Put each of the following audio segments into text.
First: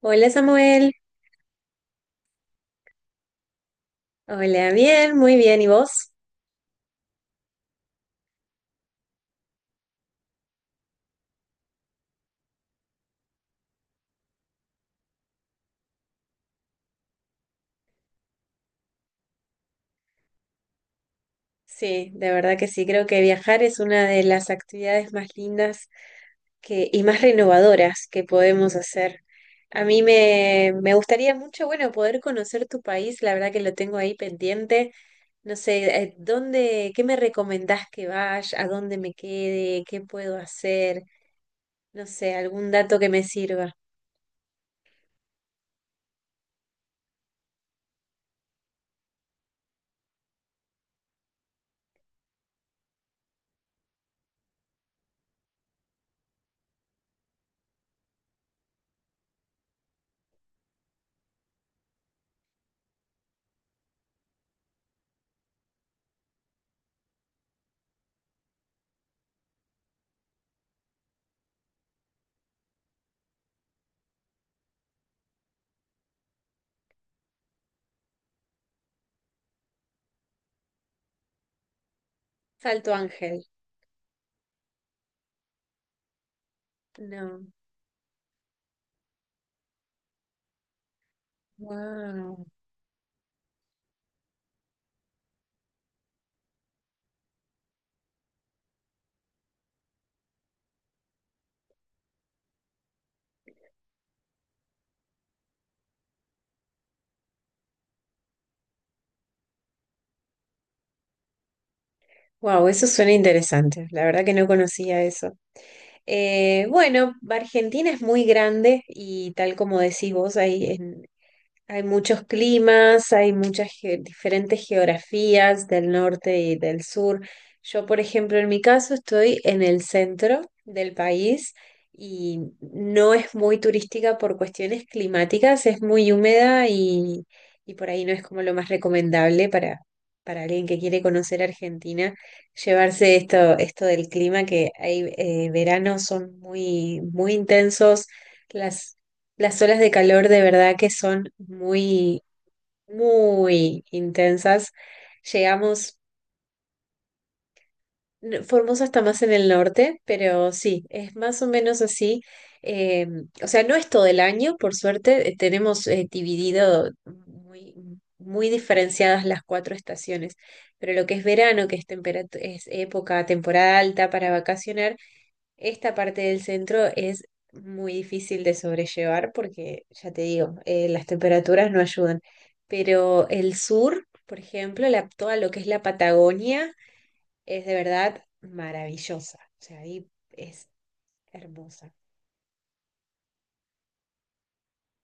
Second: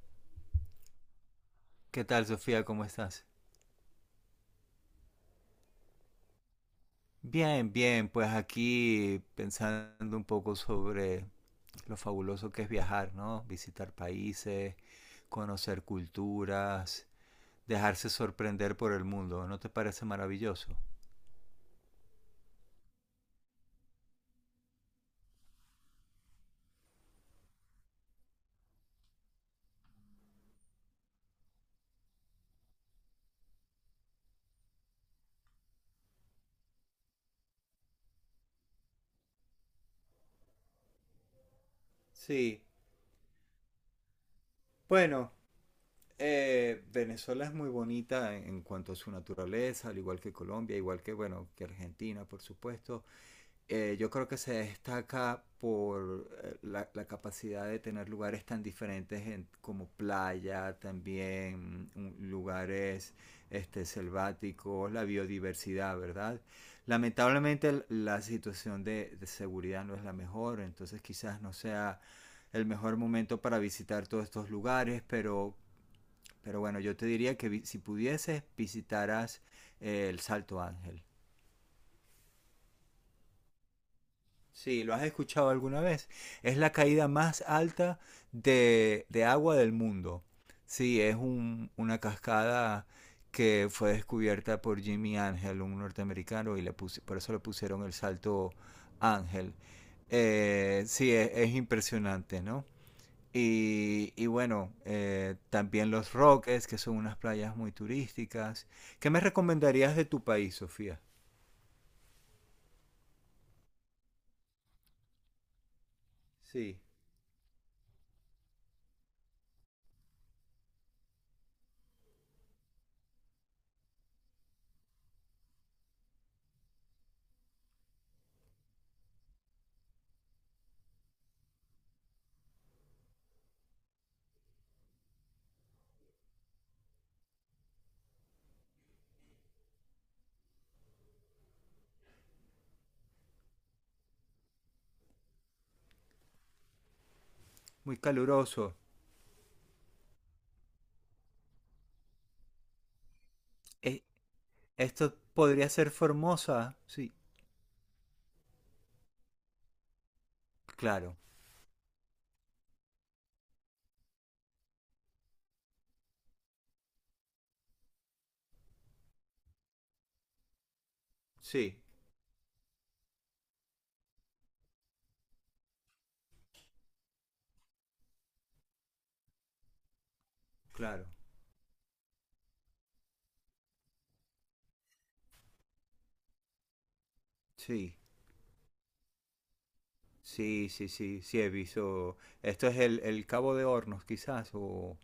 Hola Samuel, ¿Qué tal, Sofía? ¿Cómo estás? hola, bien, muy bien, ¿y vos? Bien, bien, pues aquí pensando un poco sobre lo fabuloso que es viajar, ¿no? Visitar países, conocer culturas, dejarse sorprender por el mundo. ¿No te parece maravilloso? Sí, de verdad que sí, creo que viajar es una de las actividades más lindas y más renovadoras que podemos hacer. A mí me gustaría mucho, bueno, poder conocer tu país, la verdad que lo tengo ahí pendiente. No sé, ¿dónde, qué me recomendás que vaya, a dónde me quede, qué puedo hacer? No sé, Sí, algún dato que me sirva. bueno, Venezuela es muy bonita en cuanto a su naturaleza, al igual que Colombia, igual que, bueno, que Argentina, por supuesto. Eh, yo creo que se destaca por la capacidad de tener lugares tan diferentes como playa, también lugares este, selváticos, la biodiversidad, ¿verdad? Lamentablemente la situación de seguridad no es la mejor, entonces quizás no sea el mejor momento para visitar todos estos lugares, pero, bueno, yo te diría que si pudieses visitaras el Salto Ángel. Salto Ángel. Sí, lo has escuchado alguna vez. Es la caída más No. alta de agua del mundo. Sí, es una Wow. cascada que fue descubierta por Jimmy Ángel, un norteamericano, y por eso le pusieron el Salto Ángel. Sí, es impresionante, ¿no? Y bueno, también los Roques, que son unas playas muy turísticas. ¿Qué me recomendarías de tu país, Sofía? Wow, eso suena interesante. La verdad que no conocía eso. Sí, Bueno, Argentina es muy grande y tal como decís vos, hay muchos climas, hay muchas diferentes geografías del norte y del sur. Yo, por ejemplo, en mi caso estoy en el centro del país y no es muy turística por cuestiones climáticas, es muy húmeda, y por ahí no es como lo más recomendable para alguien que quiere conocer Argentina, llevarse esto del clima, que hay veranos son muy, muy muy intensos. caluroso. Las las olas de calor de verdad que son muy, muy intensas. Esto podría ser Llegamos, Formosa. Sí, Formosa está más en el norte, pero sí, claro. es más o menos así. Eh, o sea, no es todo el año, por suerte, tenemos dividido muy, muy diferenciadas las cuatro estaciones, pero lo que es verano, que Sí, es, temperat- es época, temporada alta para vacacionar, esta parte del centro es muy difícil de sobrellevar porque, ya te digo, las claro. temperaturas no ayudan. Pero el sur, por ejemplo, toda lo que es la Patagonia es de Sí, verdad maravillosa. O sea, ahí es sí, sí, sí, sí he hermosa. visto. Esto es el Cabo de Hornos, quizás, o,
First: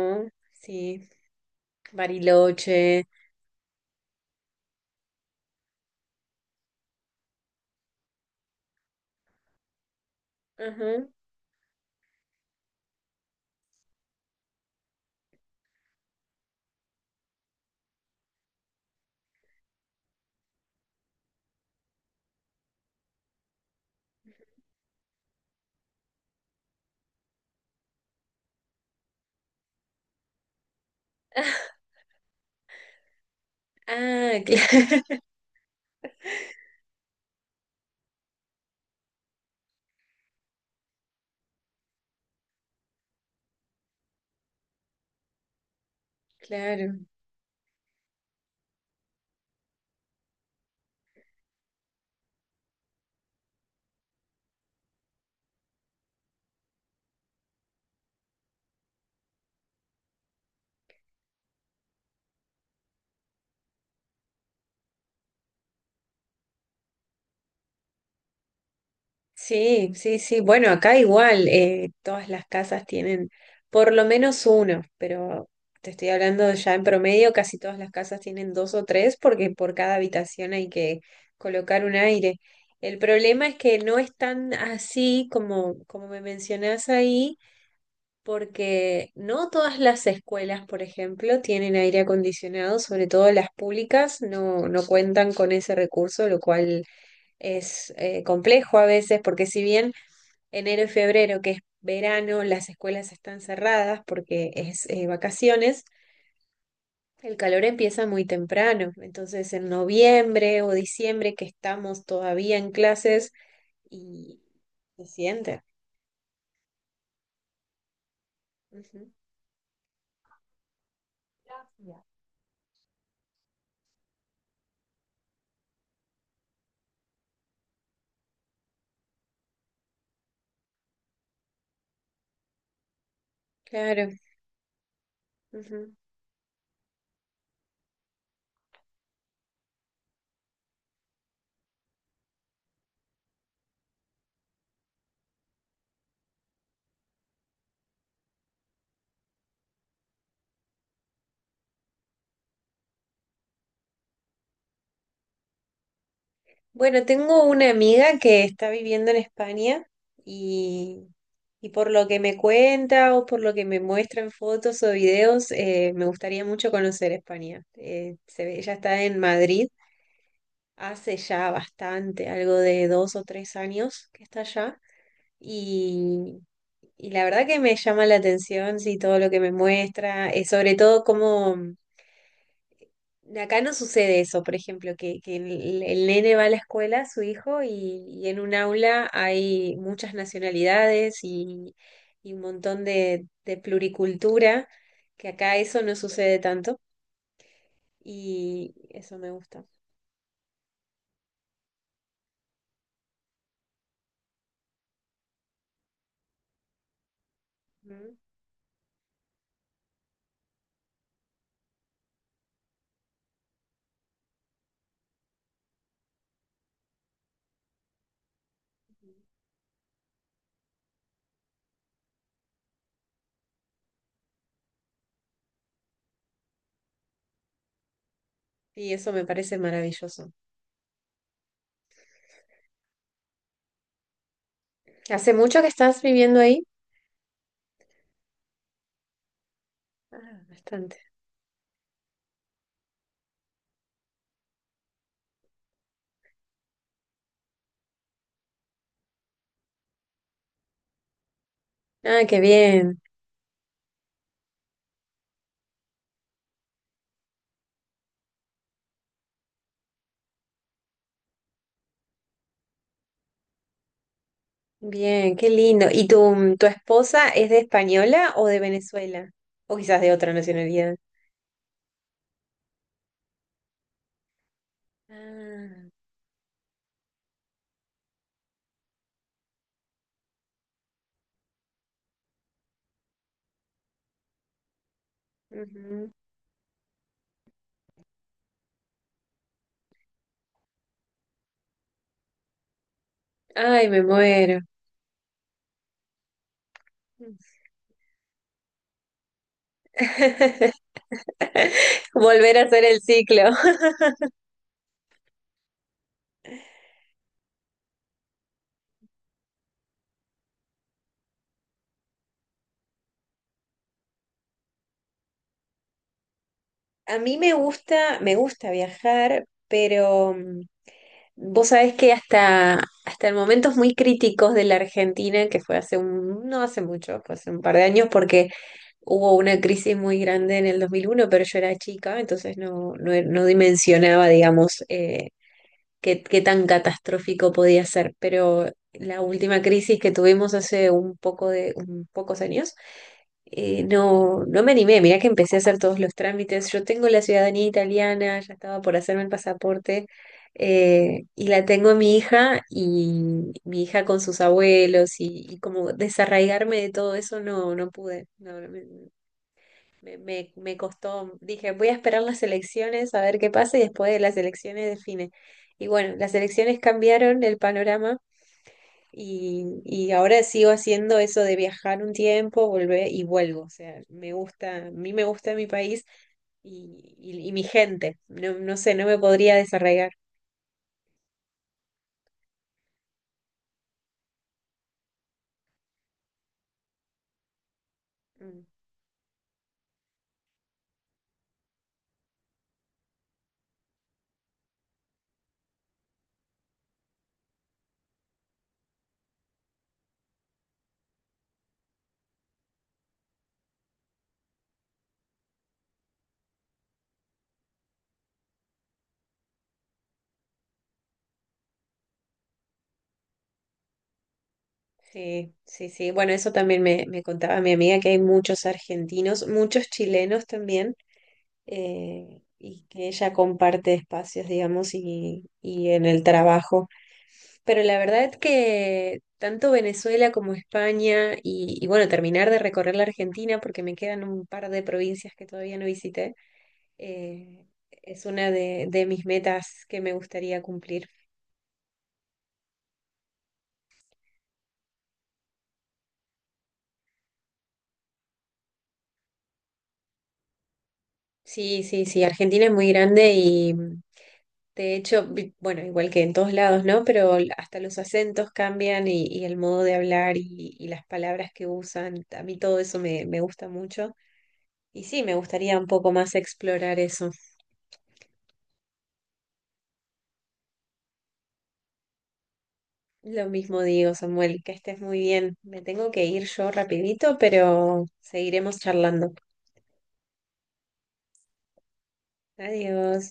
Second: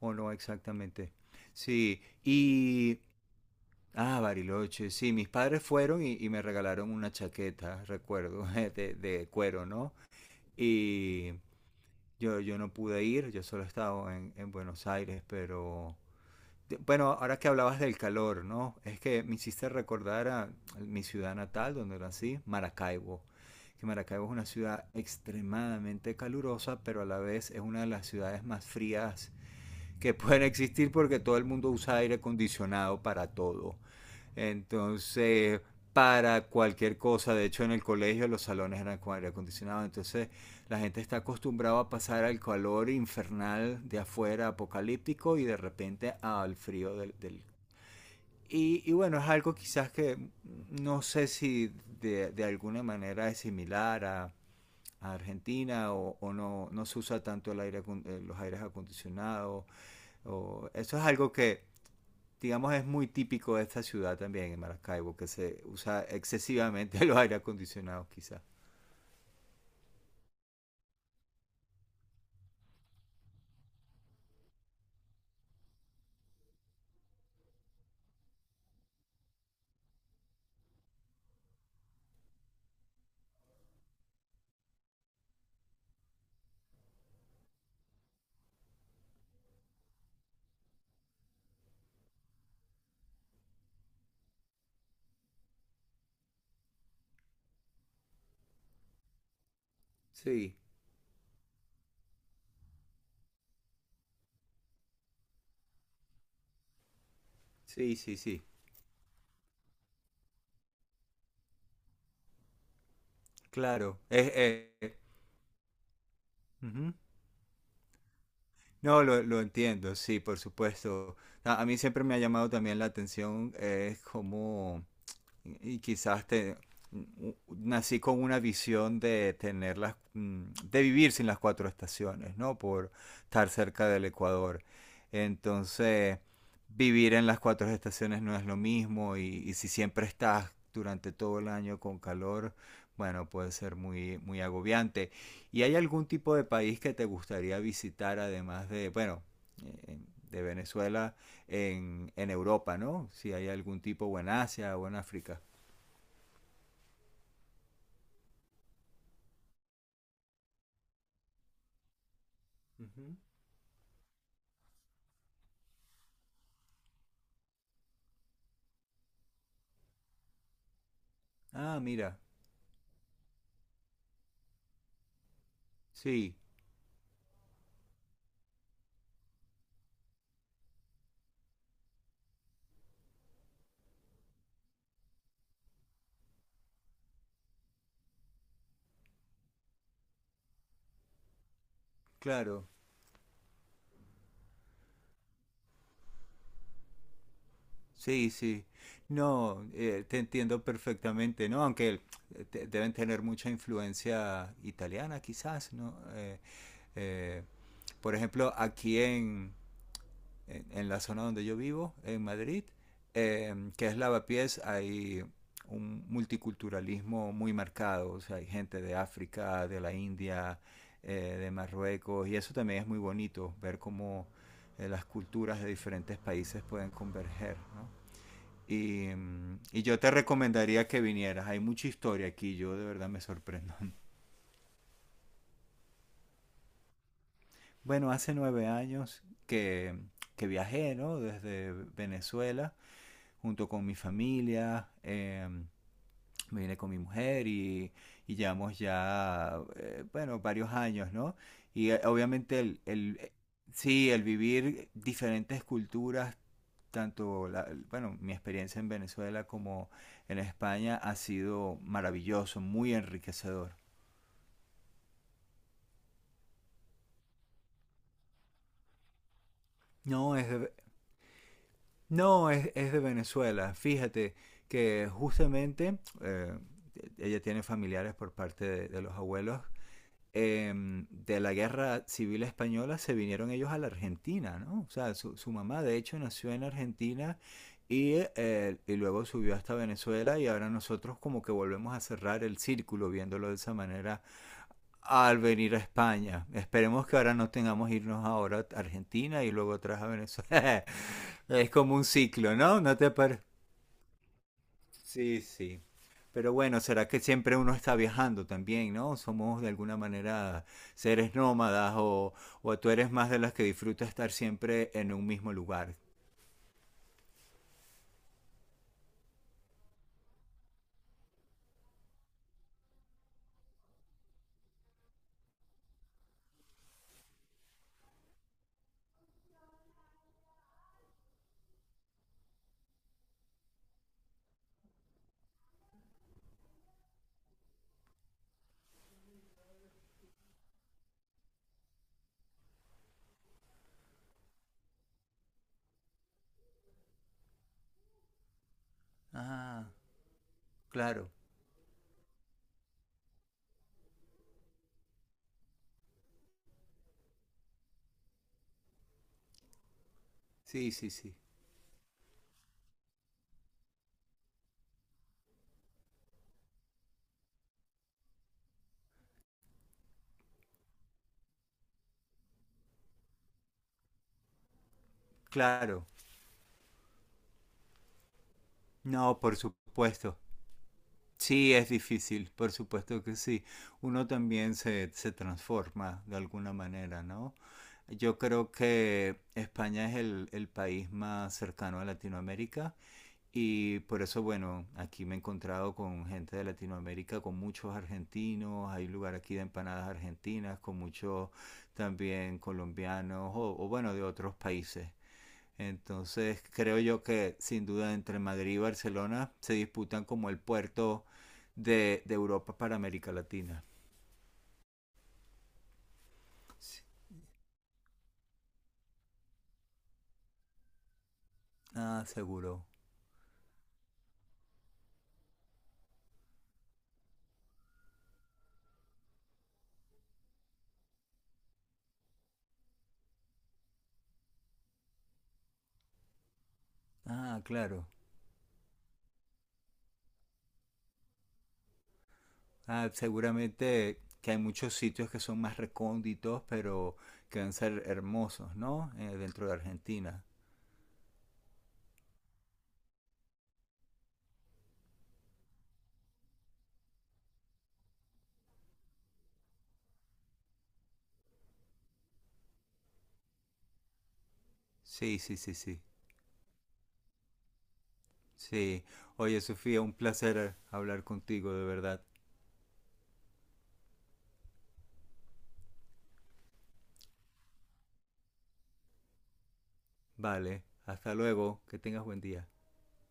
o no sí, exactamente. Sí, y, Bariloche. ah, Bariloche, sí, mis padres fueron y me regalaron una chaqueta, recuerdo, de cuero, ¿no? Ajá. Y yo no pude ir, yo solo estaba en Buenos Aires, pero bueno, ahora que hablabas del calor, ¿no? Es que me hiciste recordar a mi ciudad natal, donde nací, Maracaibo. Que Maracaibo es una ciudad extremadamente calurosa, pero a la vez es una de las ciudades más frías que pueden existir porque todo el mundo usa aire acondicionado para todo. Ah, claro, Entonces, para cualquier cosa, de hecho en el colegio los salones eran con aire acondicionado, entonces la gente está acostumbrada a pasar al calor infernal de afuera, apocalíptico, y de repente al frío claro. del. Y, bueno, es algo quizás que no sé si de alguna manera es similar a Argentina o, no, no se usa tanto los aires acondicionados. O, eso es algo que digamos, es muy típico de esta ciudad también, en Maracaibo, que se usa excesivamente los aire acondicionados, quizás. Sí, sí, sí. Bueno, acá igual, todas las casas tienen por lo menos uno, pero te estoy hablando ya en promedio, casi todas las casas tienen dos o tres porque por cada habitación hay que colocar un aire. El problema es que no es tan así como me mencionás ahí, porque no todas las escuelas, por ejemplo, tienen aire acondicionado, sobre todo las públicas no, no cuentan con ese recurso, lo cual es complejo a veces, porque si bien Sí, enero y febrero, que es verano, las escuelas están cerradas porque es vacaciones, el calor sí, empieza sí, muy sí. temprano. Entonces, en noviembre o diciembre, que estamos todavía en clases Claro. Y es- se siente. ujú. No, Ujú. lo entiendo, sí, por supuesto. A mí Gracias. siempre me ha llamado también la atención cómo y quizás nací con una visión de tener de vivir sin las cuatro estaciones, ¿no? Por estar cerca del Claro. Ecuador. Ujú. Entonces, vivir en las cuatro estaciones no es lo mismo y si siempre estás durante todo el año con calor, bueno, puede ser muy, muy agobiante. ¿Y hay algún tipo de país que te gustaría visitar además eh, de Venezuela? En Europa, ¿no? Si hay algún tipo o en Asia o en África. Bueno, tengo una amiga que está viviendo en España y, y por lo que me cuenta Ujú. o por lo que me muestra en fotos o videos, me gustaría mucho conocer España. Ella está en Madrid hace ya Ah, mira, bastante, algo de dos o tres años que está allá. sí, Y, y la verdad que me llama la atención, sí, todo lo que me muestra, sobre todo cómo, acá no sucede eso, por ejemplo, que el nene va a la escuela, su hijo, y en un aula hay muchas nacionalidades y un claro, montón de pluricultura, que acá eso no sucede tanto. sí, sí. Y eso me gusta. No, te entiendo perfectamente, ¿no? Aunque deben tener mucha influencia italiana, quizás, ¿no? Eh, por ¿Mm? ejemplo, aquí en la zona donde yo vivo, en Madrid, que es Lavapiés, hay un multiculturalismo muy marcado. O sea, hay gente de África, de la India, de Marruecos, y eso también es muy bonito, ver cómo las culturas de diferentes países pueden converger, ¿no? Y Y, eso me parece em, y, yo te maravilloso. recomendaría que vinieras. Hay mucha historia aquí, yo de verdad me sorprendo. ¿Hace mucho que estás viviendo ahí? Bueno, hace 9 años que, Ah, que viajé, bastante. ¿no? Desde Venezuela junto con mi familia. Me vine con mi mujer y llevamos ya, bueno, varios años, ¿no? Y, Ah, qué obviamente el, bien, el, eh, sí, el vivir diferentes culturas, tanto, bueno, mi experiencia en Venezuela como en España ha sido maravilloso, muy enriquecedor. bien, qué lindo. ¿Y tu esposa es de española o de Venezuela? O quizás de otra No, es de, nacionalidad. no, es de Venezuela. Fíjate que Ah, justamente ella tiene familiares por parte de los abuelos de la guerra civil española se vinieron ellos a la Argentina, ¿no? O sea, su mamá de ujú. hecho nació en Argentina y luego subió hasta Venezuela y ahora nosotros como que volvemos a cerrar el círculo viéndolo de esa Ay, me manera muero. al venir a España. Esperemos que ahora no tengamos irnos ahora a Argentina y luego atrás a Venezuela. Es como un ciclo, Volver a ¿no? hacer ¿No el te parece? ciclo. Sí, sí. Pero bueno, será que siempre uno está viajando también, ¿no? Somos de alguna manera seres nómadas o tú eres más de las que disfruta estar siempre en un mismo lugar. A mí me gusta viajar, pero mm, vos sabés hasta en momentos muy críticos de la Argentina, que fue hace un, no hace mucho, fue hace un par de años, porque hubo una crisis muy grande en el 2001, pero yo era chica, entonces no, no, no dimensionaba, digamos, qué tan catastrófico podía ser, pero la última crisis que tuvimos hace un pocos años, no, no me animé, mirá que empecé a hacer todos los trámites, yo tengo la ciudadanía italiana, ya estaba por hacerme el Ah, pasaporte, claro. y la tengo a mi hija y mi hija con sus abuelos, y como desarraigarme de todo eso no, no pude, no, me Sí, sí, costó, sí. dije, voy a esperar las elecciones a ver qué pasa y después de las elecciones define. Y bueno, las elecciones cambiaron el panorama y ahora sigo haciendo eso de viajar un tiempo, volver y vuelvo. O sea, me gusta, a mí me gusta mi país Claro. y, y mi gente. No, no sé, no me No, podría por desarraigar. supuesto. Sí, es difícil, por supuesto que sí. Uno también se transforma de alguna manera, ¿no? Yo Mm. creo que España es el país más cercano a Latinoamérica. Y por eso, bueno, aquí me he encontrado con gente de Latinoamérica, con muchos argentinos, hay un lugar aquí de empanadas argentinas, con muchos también colombianos o bueno, de otros países. Entonces creo yo que sin duda entre Madrid y Barcelona se disputan como el puerto de Europa para América Latina. Sí, sí, sí. Bueno, eso también Sí. Me contaba mi amiga que hay muchos argentinos, muchos chilenos también. Ah, Eh, seguro. y que ella comparte espacios, digamos, y en el trabajo. Pero la verdad es que tanto Venezuela como España y bueno, terminar de recorrer la Argentina porque me quedan un par de provincias que todavía no visité, Ah, eh, claro. es una de mis metas que me gustaría cumplir. Ah, seguramente que hay muchos sitios que son más recónditos, pero que van a ser hermosos, ¿no? Dentro de Argentina. Sí, sí, sí, Argentina es muy grande. De hecho, bueno, igual que en todos lados, ¿no? Pero hasta los acentos cambian y el modo de hablar y las palabras que usan. A mí todo eso me gusta mucho. Y sí, me Sí, sí, sí, gustaría un sí. poco más explorar eso. Sí. Oye, Sofía, un placer hablar contigo, de verdad. Lo mismo digo, Samuel, que estés muy bien. Me tengo que ir yo rapidito, pero seguiremos charlando. Vale, hasta luego, que tengas buen día. Adiós.